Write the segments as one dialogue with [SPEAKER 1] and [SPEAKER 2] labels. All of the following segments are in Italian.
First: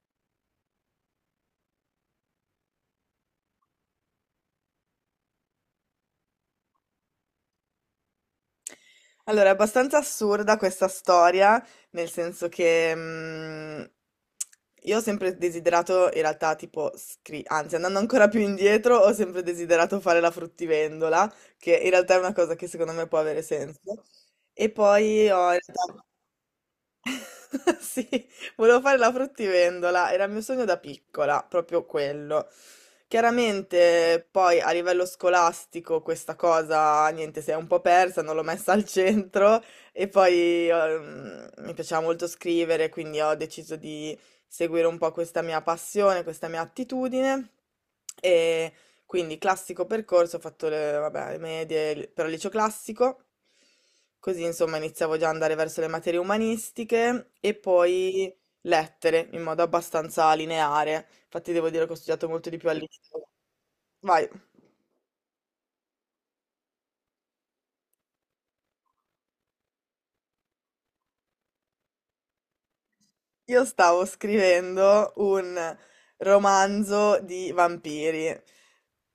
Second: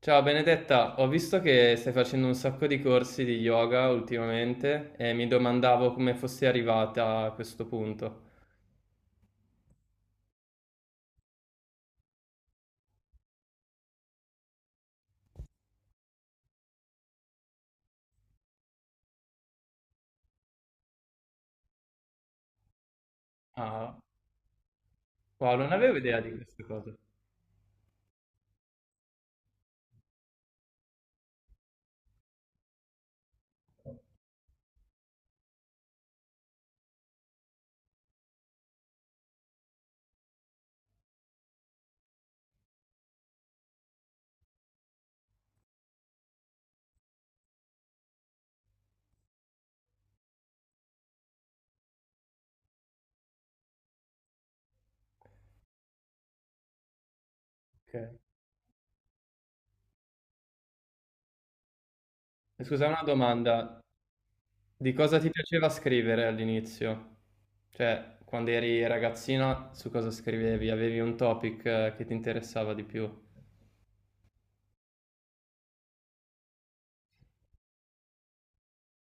[SPEAKER 1] Ciao Benedetta, ho visto che stai facendo un sacco di corsi di yoga ultimamente e mi domandavo come fossi arrivata a questo punto.
[SPEAKER 2] Allora, è abbastanza assurda questa storia, nel senso che io ho sempre desiderato, in realtà, tipo, andando ancora più indietro, ho sempre desiderato fare la fruttivendola, che in realtà è una cosa che secondo me può avere
[SPEAKER 1] Ah,
[SPEAKER 2] senso. E poi ho
[SPEAKER 1] wow,
[SPEAKER 2] in
[SPEAKER 1] non avevo
[SPEAKER 2] realtà
[SPEAKER 1] idea di queste cose.
[SPEAKER 2] Sì, volevo fare la fruttivendola, era il mio sogno da piccola, proprio quello. Chiaramente poi a livello scolastico questa cosa, niente, si è un po' persa, non l'ho messa al centro e poi mi piaceva molto scrivere, quindi ho deciso di seguire un po' questa mia passione, questa mia attitudine, quindi classico percorso, ho fatto le, vabbè, le medie, però liceo classico, così insomma iniziavo già ad andare verso le materie umanistiche e
[SPEAKER 1] Ok.
[SPEAKER 2] poi lettere in modo abbastanza lineare. Infatti devo dire che ho studiato molto di
[SPEAKER 1] E
[SPEAKER 2] più al
[SPEAKER 1] scusa, una
[SPEAKER 2] liceo.
[SPEAKER 1] domanda.
[SPEAKER 2] Vai.
[SPEAKER 1] Di cosa ti piaceva scrivere all'inizio? Cioè, quando eri ragazzina, su cosa scrivevi? Avevi un topic che ti interessava di più?
[SPEAKER 2] Io stavo scrivendo un romanzo di vampiri.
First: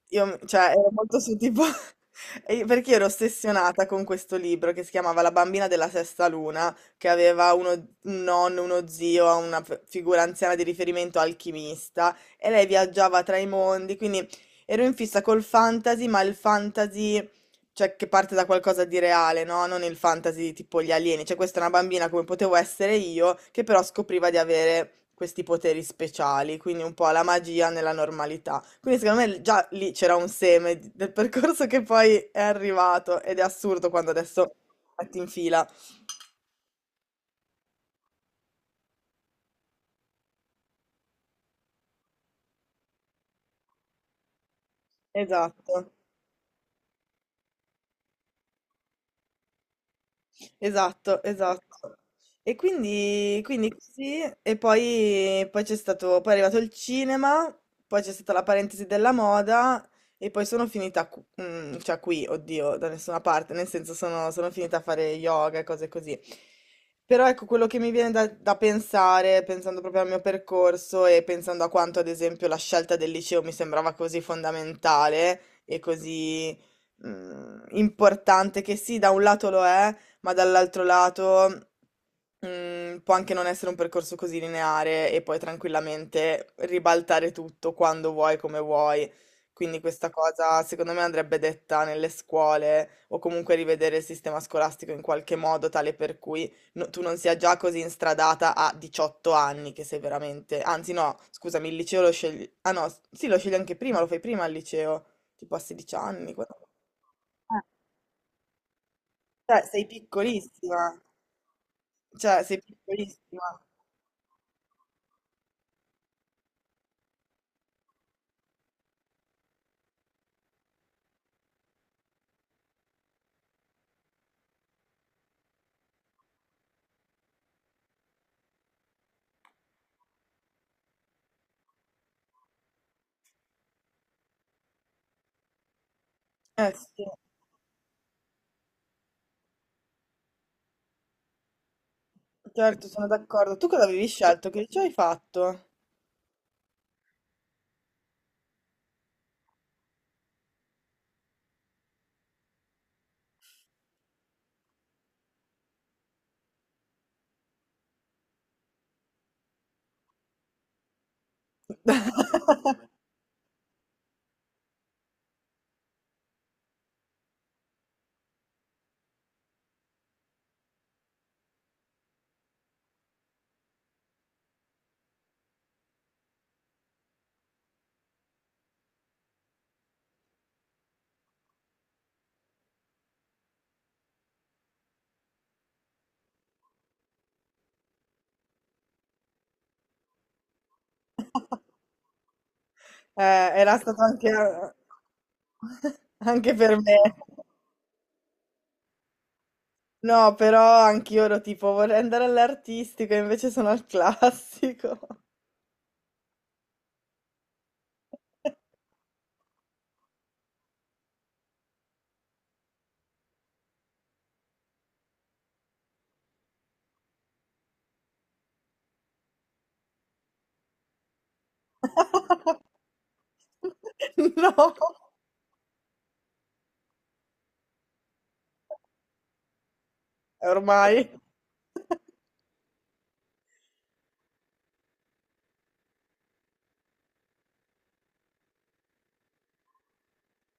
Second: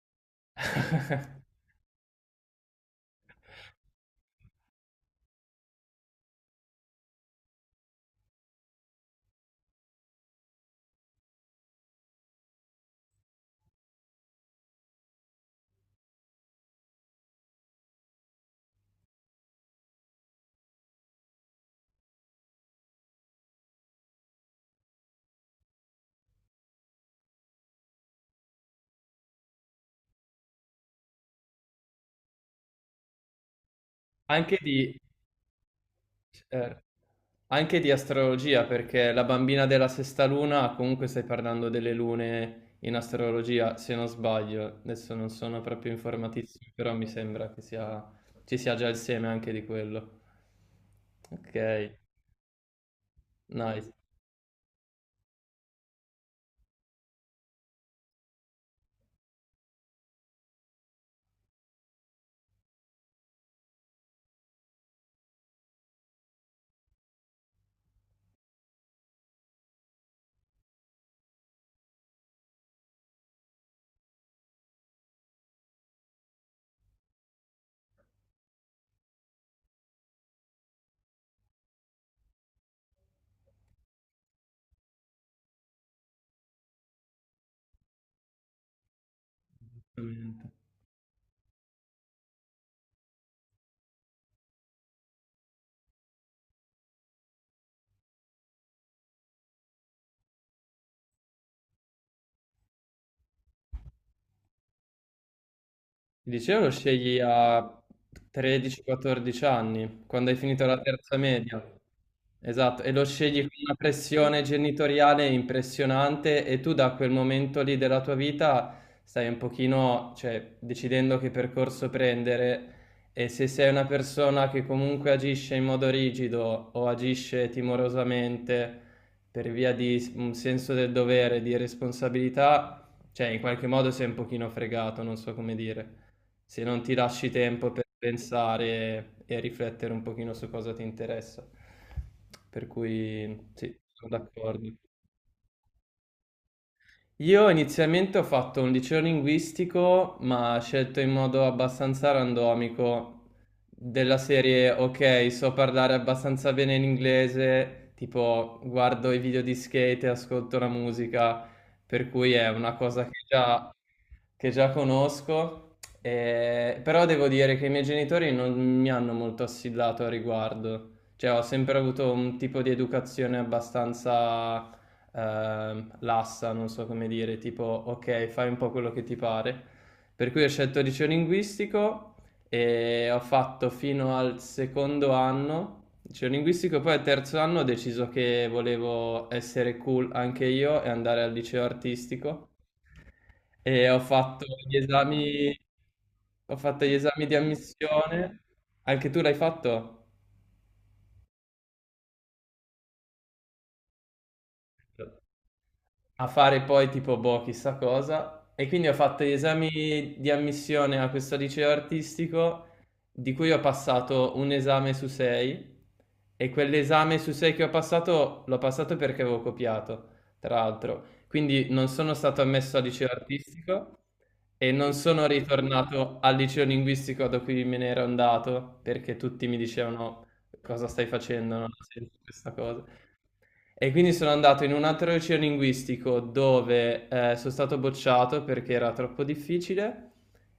[SPEAKER 2] Io, cioè, ero molto su tipo... Perché ero ossessionata con questo libro che si chiamava La bambina della sesta luna, che aveva uno, un nonno, uno zio, una figura anziana di riferimento alchimista, e lei viaggiava tra i mondi, quindi ero in fissa col fantasy, ma il fantasy, cioè che parte da qualcosa di reale, no? Non il fantasy tipo gli alieni. Cioè, questa è una bambina come potevo essere io, che però scopriva di avere questi poteri speciali, quindi un po' la magia nella normalità. Quindi secondo me già lì c'era un seme del percorso che poi è arrivato ed è assurdo quando adesso
[SPEAKER 1] Anche di,
[SPEAKER 2] metti in fila.
[SPEAKER 1] certo. Anche di astrologia, perché la bambina della sesta luna, comunque stai parlando delle lune in astrologia, se non sbaglio. Adesso non sono
[SPEAKER 2] Esatto.
[SPEAKER 1] proprio informatissimo, però mi sembra che sia, ci sia già il seme anche di quello.
[SPEAKER 2] Esatto,
[SPEAKER 1] Ok,
[SPEAKER 2] esatto. E quindi, quindi
[SPEAKER 1] nice.
[SPEAKER 2] così, e poi, poi c'è stato, poi è arrivato il cinema, poi c'è stata la parentesi della moda e poi sono finita, cioè qui, oddio, da nessuna parte, nel senso sono, sono finita a fare yoga e cose così. Però ecco, quello che mi viene da, da pensare, pensando proprio al mio percorso e pensando a quanto, ad esempio, la scelta del liceo mi sembrava così fondamentale e così, importante, che sì, da un lato lo è, ma dall'altro lato può anche non essere un percorso così lineare e poi tranquillamente ribaltare tutto quando vuoi, come vuoi. Quindi questa cosa secondo me andrebbe detta nelle scuole o comunque rivedere il sistema scolastico in qualche modo tale per cui tu non sia già così instradata a 18 anni che sei veramente... Anzi no, scusami, il liceo lo scegli... Ah no, sì, lo scegli anche prima, lo fai prima al liceo, tipo a 16
[SPEAKER 1] Il
[SPEAKER 2] anni.
[SPEAKER 1] liceo lo scegli a 13-14
[SPEAKER 2] Cioè, sei
[SPEAKER 1] anni, quando hai finito la
[SPEAKER 2] piccolissima.
[SPEAKER 1] terza media.
[SPEAKER 2] Cioè, sei
[SPEAKER 1] Esatto, e lo scegli con
[SPEAKER 2] piccolissima.
[SPEAKER 1] una pressione genitoriale impressionante e tu da quel momento lì della tua vita stai un pochino, cioè, decidendo che percorso prendere e se sei una persona che comunque agisce in modo rigido o agisce timorosamente per via di un senso del dovere, di responsabilità, cioè in qualche modo sei un pochino fregato, non so come dire se
[SPEAKER 2] Eh
[SPEAKER 1] non ti
[SPEAKER 2] sì,
[SPEAKER 1] lasci tempo per pensare e riflettere un pochino su cosa ti interessa. Per
[SPEAKER 2] certo, sono
[SPEAKER 1] cui
[SPEAKER 2] d'accordo. Tu
[SPEAKER 1] sì,
[SPEAKER 2] cosa avevi
[SPEAKER 1] sono
[SPEAKER 2] scelto? Che
[SPEAKER 1] d'accordo.
[SPEAKER 2] liceo hai fatto?
[SPEAKER 1] Io inizialmente ho fatto un liceo linguistico, ma scelto in modo abbastanza randomico, della serie, ok, so parlare abbastanza bene l'inglese, tipo guardo i video di skate e ascolto la musica, per cui è una cosa che già conosco, però devo dire che i miei genitori non mi hanno molto assillato a riguardo, cioè ho sempre avuto un tipo di educazione abbastanza lassa, non so come dire, tipo ok, fai un po' quello che ti pare. Per cui ho scelto liceo linguistico e ho fatto fino al secondo anno liceo linguistico, poi al terzo anno ho deciso che volevo essere cool anche io e andare al liceo artistico
[SPEAKER 2] Eh, era
[SPEAKER 1] e ho
[SPEAKER 2] stato anche,
[SPEAKER 1] fatto gli esami,
[SPEAKER 2] anche
[SPEAKER 1] ho
[SPEAKER 2] per
[SPEAKER 1] fatto gli
[SPEAKER 2] me.
[SPEAKER 1] esami di ammissione. Anche tu l'hai fatto?
[SPEAKER 2] No, però anch'io ero tipo, vorrei andare all'artistico, e invece sono al classico.
[SPEAKER 1] A fare poi tipo boh, chissà cosa. E quindi ho fatto gli esami di ammissione a questo liceo artistico, di cui ho passato un esame su sei. E quell'esame su sei che ho passato, l'ho passato perché avevo copiato, tra l'altro. Quindi non sono stato ammesso al liceo artistico e
[SPEAKER 2] No,
[SPEAKER 1] non sono ritornato al liceo linguistico da cui me ne ero andato, perché tutti mi dicevano cosa stai
[SPEAKER 2] ormai.
[SPEAKER 1] facendo, non ha senso questa cosa. E quindi sono andato in un altro liceo linguistico dove sono stato bocciato perché era troppo difficile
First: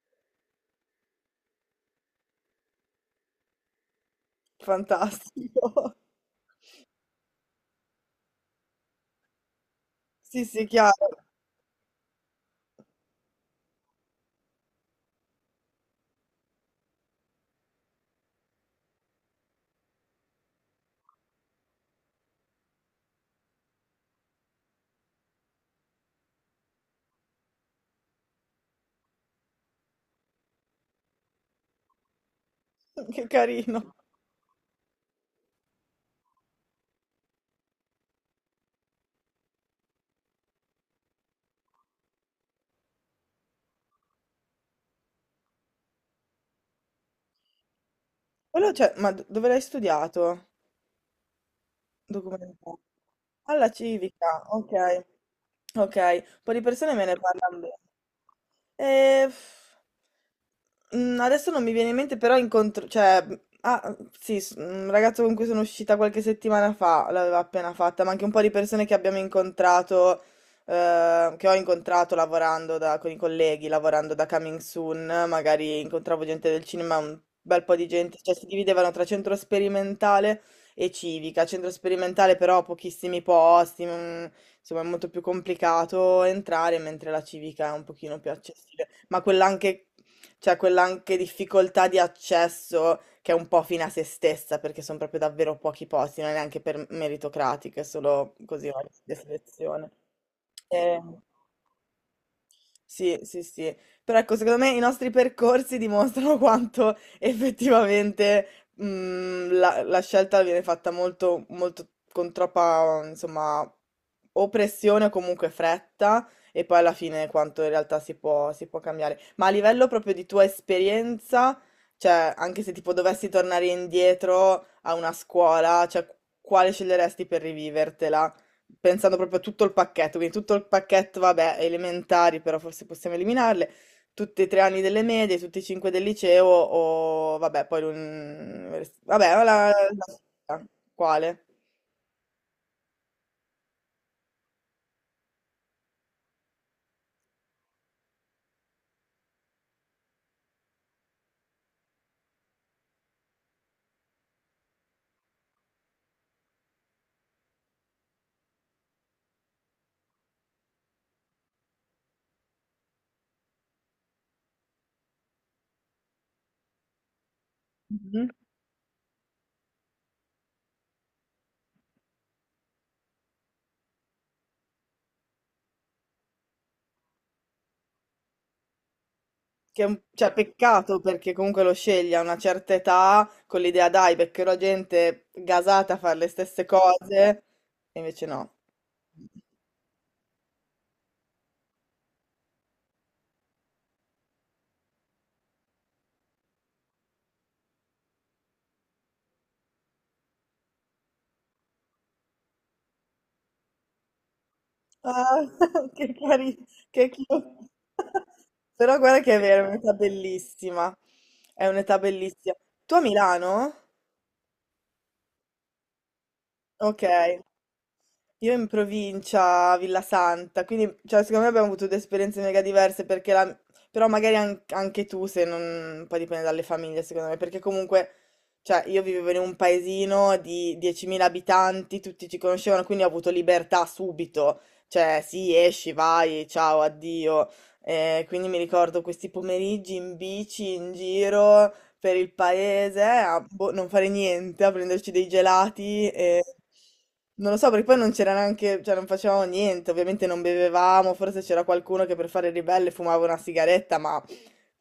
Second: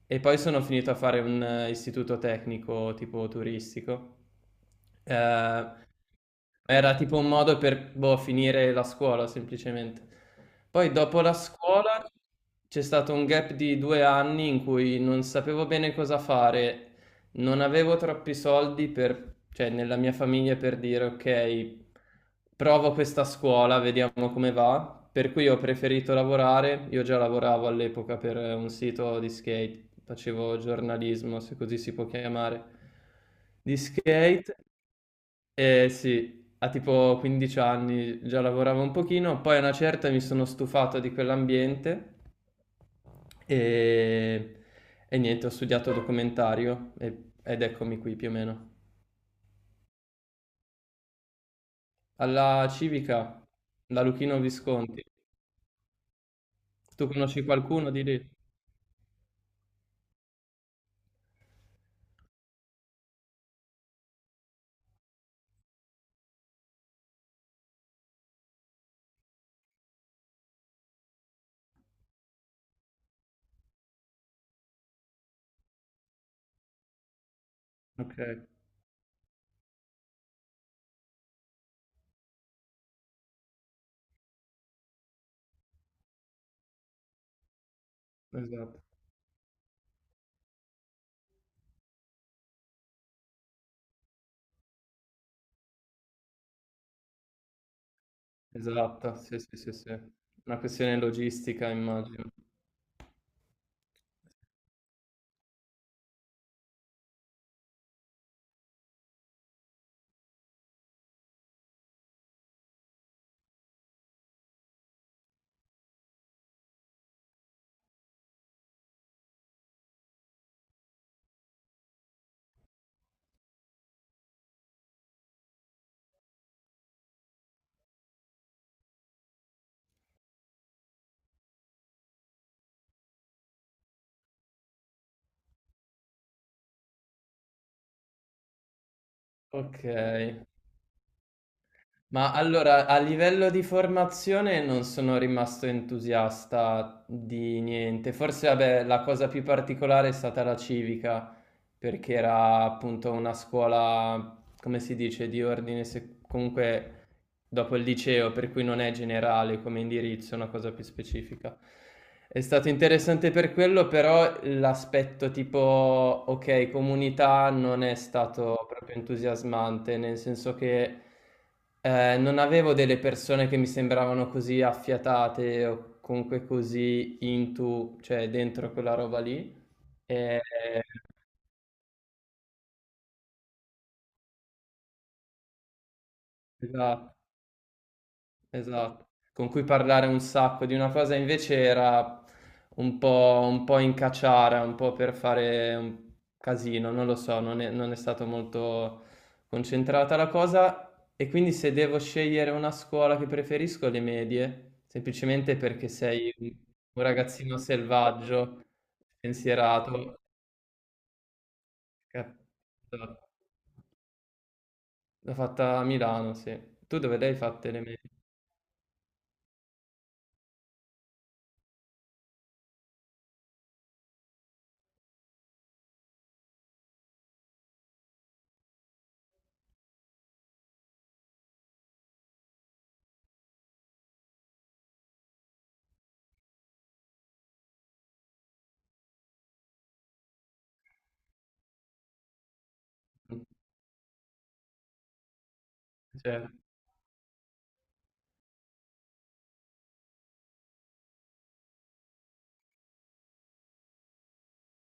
[SPEAKER 1] e poi sono finito a fare un istituto tecnico tipo turistico. Eh,
[SPEAKER 2] Fantastico.
[SPEAKER 1] Era tipo un modo per, boh, finire la scuola semplicemente.
[SPEAKER 2] Sì, sì,
[SPEAKER 1] Poi dopo
[SPEAKER 2] chiaro.
[SPEAKER 1] la scuola c'è stato un gap di 2 anni in cui non sapevo bene cosa fare, non avevo troppi soldi per, cioè, nella mia famiglia per dire ok, provo questa scuola, vediamo come va. Per cui ho preferito lavorare, io già lavoravo all'epoca per un sito di skate, facevo giornalismo, se così si può chiamare,
[SPEAKER 2] Che
[SPEAKER 1] di
[SPEAKER 2] carino.
[SPEAKER 1] skate. Eh sì, a tipo 15 anni già lavoravo un pochino, poi a una certa mi sono stufato di quell'ambiente e, e niente, ho studiato documentario ed eccomi qui più o meno.
[SPEAKER 2] Quello, cioè, ma dove l'hai studiato?
[SPEAKER 1] Alla
[SPEAKER 2] Documentale.
[SPEAKER 1] Civica,
[SPEAKER 2] Alla
[SPEAKER 1] da Luchino
[SPEAKER 2] civica,
[SPEAKER 1] Visconti.
[SPEAKER 2] ok. Okay, un po' di persone me
[SPEAKER 1] Tu
[SPEAKER 2] ne
[SPEAKER 1] conosci
[SPEAKER 2] parlan bene.
[SPEAKER 1] qualcuno di lì?
[SPEAKER 2] Ehm, mhmm, adesso non mi viene in mente, però incontr cioè, mhmm, ah, sì, s un ragazzo con cui sono uscita qualche settimana fa l'aveva appena fatta, ma anche un po' di persone che abbiamo incontrato, che ho incontrato lavorando da con i colleghi, lavorando da Coming Soon, magari incontravo gente del cinema, un bel po' di gente,
[SPEAKER 1] Ok,
[SPEAKER 2] cioè si dividevano tra centro sperimentale e civica. Centro sperimentale però pochissimi posti, non insomma è molto più complicato entrare, mentre la civica è un pochino più
[SPEAKER 1] esatto.
[SPEAKER 2] accessibile, ma quella anche, cioè quella anche difficoltà di accesso che è un po' fine a se stessa, perché sono proprio davvero pochi posti, non è neanche per meritocratiche, è solo così una
[SPEAKER 1] Esatto, sì, sì, sì,
[SPEAKER 2] selezione.
[SPEAKER 1] sì. Una questione
[SPEAKER 2] Eh,
[SPEAKER 1] logistica, immagino.
[SPEAKER 2] sì, sì, sì. Però ecco, secondo me i nostri percorsi dimostrano quanto effettivamente la scelta viene fatta molto, molto con troppa, insomma, o pressione o comunque fretta, e poi alla fine quanto in realtà si può cambiare. Ma a livello proprio di tua esperienza, cioè, anche se tipo dovessi tornare indietro a una scuola, cioè, quale sceglieresti per rivivertela? Pensando proprio a tutto il pacchetto, quindi tutto il pacchetto, vabbè, elementari, però forse possiamo eliminarle, tutti e tre anni delle medie, tutti e cinque del liceo, o vabbè, poi l'università. Vabbè,
[SPEAKER 1] Ok,
[SPEAKER 2] la- quale?
[SPEAKER 1] ma allora, a livello di formazione non sono rimasto entusiasta di niente. Forse, vabbè, la cosa più particolare è stata la civica, perché era appunto una scuola, come si dice, di ordine, comunque dopo il liceo, per cui non è generale come indirizzo, è una cosa più specifica. È stato interessante per quello, però l'aspetto tipo, ok, comunità non è
[SPEAKER 2] Mhm.
[SPEAKER 1] stato proprio entusiasmante, nel senso che non avevo delle persone che mi sembravano così affiatate o comunque così into, cioè dentro quella roba lì.
[SPEAKER 2] Che è un, cioè,
[SPEAKER 1] E,
[SPEAKER 2] peccato perché comunque lo scegli a una certa età con l'idea, dai, beccherò gente gasata a fare le stesse
[SPEAKER 1] eh,
[SPEAKER 2] cose, e invece no.
[SPEAKER 1] Esatto, con cui parlare un sacco di una cosa invece era un po', in cacciara, un po' per fare un casino, non lo so, non è stata molto concentrata la cosa e quindi se devo scegliere una scuola che preferisco le medie,
[SPEAKER 2] Ah,
[SPEAKER 1] semplicemente perché
[SPEAKER 2] che
[SPEAKER 1] sei un
[SPEAKER 2] carino,
[SPEAKER 1] un
[SPEAKER 2] che
[SPEAKER 1] ragazzino
[SPEAKER 2] cute.
[SPEAKER 1] selvaggio,
[SPEAKER 2] Però guarda che è vero, è un'età
[SPEAKER 1] pensierato,
[SPEAKER 2] bellissima. È un'età
[SPEAKER 1] che-
[SPEAKER 2] bellissima. Tu a
[SPEAKER 1] esatto.
[SPEAKER 2] Milano?
[SPEAKER 1] L'ho fatta a Milano, sì. Tu
[SPEAKER 2] Ok.
[SPEAKER 1] dove l'hai fatte le medie?
[SPEAKER 2] Io in provincia, a Villa Santa, quindi cioè, secondo me abbiamo avuto due esperienze mega diverse, perché però magari anche tu, se non... poi dipende dalle famiglie, secondo me, perché comunque, cioè, io vivevo in un paesino di 10.000 abitanti, tutti ci conoscevano, quindi ho avuto libertà subito, cioè, sì, esci, vai, ciao, addio. Quindi mi ricordo questi pomeriggi in bici, in giro, per il paese, a boh, non fare niente, a prenderci dei gelati e...
[SPEAKER 1] Cioè,
[SPEAKER 2] Non lo so, perché poi non c'era neanche, cioè non facevamo niente, ovviamente non bevevamo, forse c'era qualcuno che per fare il ribelle fumava una sigaretta, ma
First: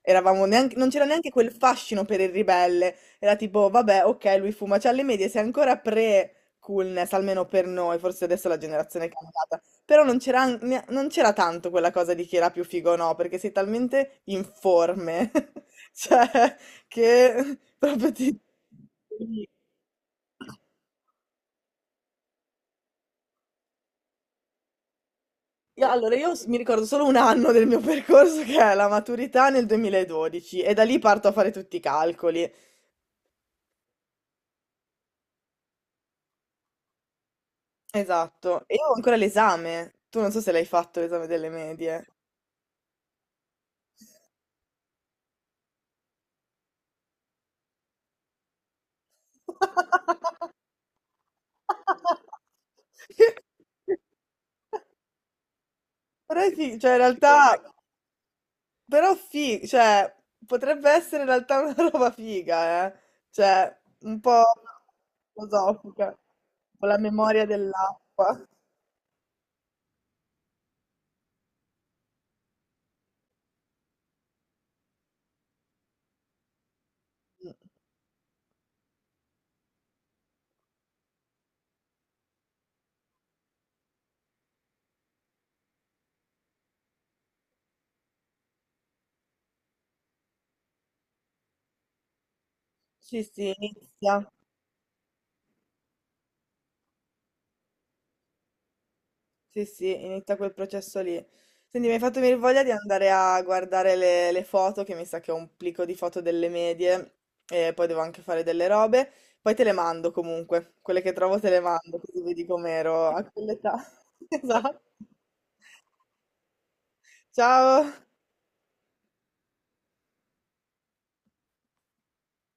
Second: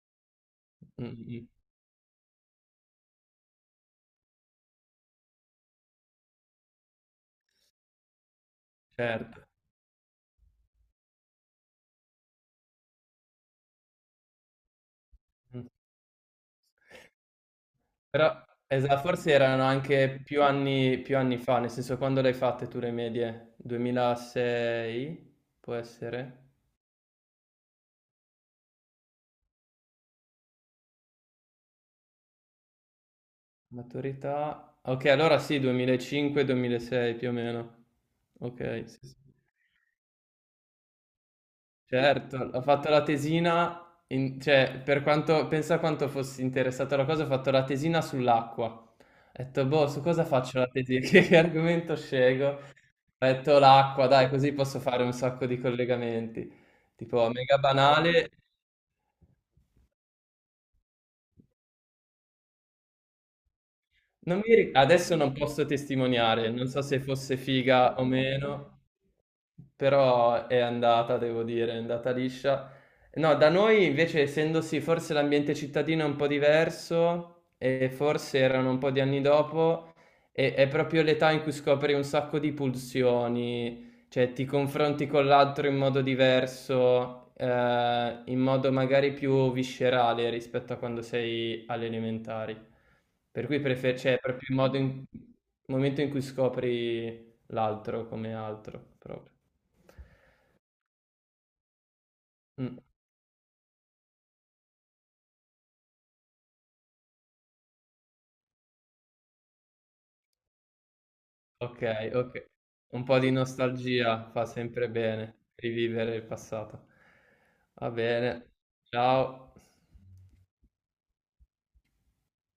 [SPEAKER 2] eravamo neanche, non c'era
[SPEAKER 1] mm,
[SPEAKER 2] neanche
[SPEAKER 1] mm,
[SPEAKER 2] quel fascino per il ribelle, era tipo, vabbè, ok, lui fuma, cioè alle medie sei ancora pre-coolness, almeno per noi, forse adesso la generazione è
[SPEAKER 1] certo.
[SPEAKER 2] cambiata, però non c'era non c'era tanto quella cosa di chi era più figo o no, perché sei talmente informe,
[SPEAKER 1] Mh.
[SPEAKER 2] cioè che proprio ti...
[SPEAKER 1] Però esa forse erano anche più anni fa, nel senso quando le hai fatte tu le medie? 2006? Può
[SPEAKER 2] Allora, io
[SPEAKER 1] essere?
[SPEAKER 2] mi ricordo solo un anno del mio percorso che è la maturità nel 2012 e da lì parto a fare tutti i calcoli.
[SPEAKER 1] Maturità okay, allora sì, 2005, 2006 più o meno.
[SPEAKER 2] Esatto. E io
[SPEAKER 1] Okay,
[SPEAKER 2] ho
[SPEAKER 1] sì,
[SPEAKER 2] ancora
[SPEAKER 1] sì.
[SPEAKER 2] l'esame. Tu non so se l'hai fatto l'esame delle medie.
[SPEAKER 1] Certo, ho fatto la tesina in cioè per quanto pensa quanto fossi interessato alla cosa, ho fatto la tesina sull'acqua. Ho detto: "Boh, su cosa faccio la tesi che argomento scelgo?" Metto l'acqua, dai, così posso fare un sacco di
[SPEAKER 2] Però
[SPEAKER 1] collegamenti.
[SPEAKER 2] sì, cioè in
[SPEAKER 1] Tipo,
[SPEAKER 2] realtà
[SPEAKER 1] mega banale.
[SPEAKER 2] Cioè, potrebbe essere in realtà una roba figa, eh. Cioè, un
[SPEAKER 1] Non
[SPEAKER 2] po'
[SPEAKER 1] mi ri- Adesso non posso
[SPEAKER 2] filosofica,
[SPEAKER 1] testimoniare, non so
[SPEAKER 2] con la
[SPEAKER 1] se fosse
[SPEAKER 2] memoria
[SPEAKER 1] figa o
[SPEAKER 2] dell'acqua.
[SPEAKER 1] meno, però è andata, devo dire, è andata liscia. No, da noi invece, essendosi forse l'ambiente cittadino è un po' diverso,
[SPEAKER 2] Mm.
[SPEAKER 1] e forse erano un po' di anni dopo, è proprio l'età in cui scopri un sacco di pulsioni, cioè, ti confronti con l'altro in modo diverso, in modo magari più viscerale rispetto a quando sei alle elementari.
[SPEAKER 2] Sì,
[SPEAKER 1] Per
[SPEAKER 2] sì,
[SPEAKER 1] cui cioè, è
[SPEAKER 2] inizia.
[SPEAKER 1] proprio il momento in cui scopri l'altro come altro, proprio.
[SPEAKER 2] Sì, sì, inizia quel processo lì. Senti, mi hai fatto venire voglia di
[SPEAKER 1] Mm,
[SPEAKER 2] andare a guardare le foto, che mi sa che ho un plico di foto delle medie, e poi devo anche fare delle robe. Poi te le mando comunque, quelle che trovo te le
[SPEAKER 1] ok,
[SPEAKER 2] mando, così vedi
[SPEAKER 1] ok. Un
[SPEAKER 2] com'ero
[SPEAKER 1] po'
[SPEAKER 2] a
[SPEAKER 1] di
[SPEAKER 2] quell'età.
[SPEAKER 1] nostalgia fa
[SPEAKER 2] Esatto.
[SPEAKER 1] sempre bene, rivivere il passato. Va
[SPEAKER 2] Ciao!
[SPEAKER 1] bene, ciao.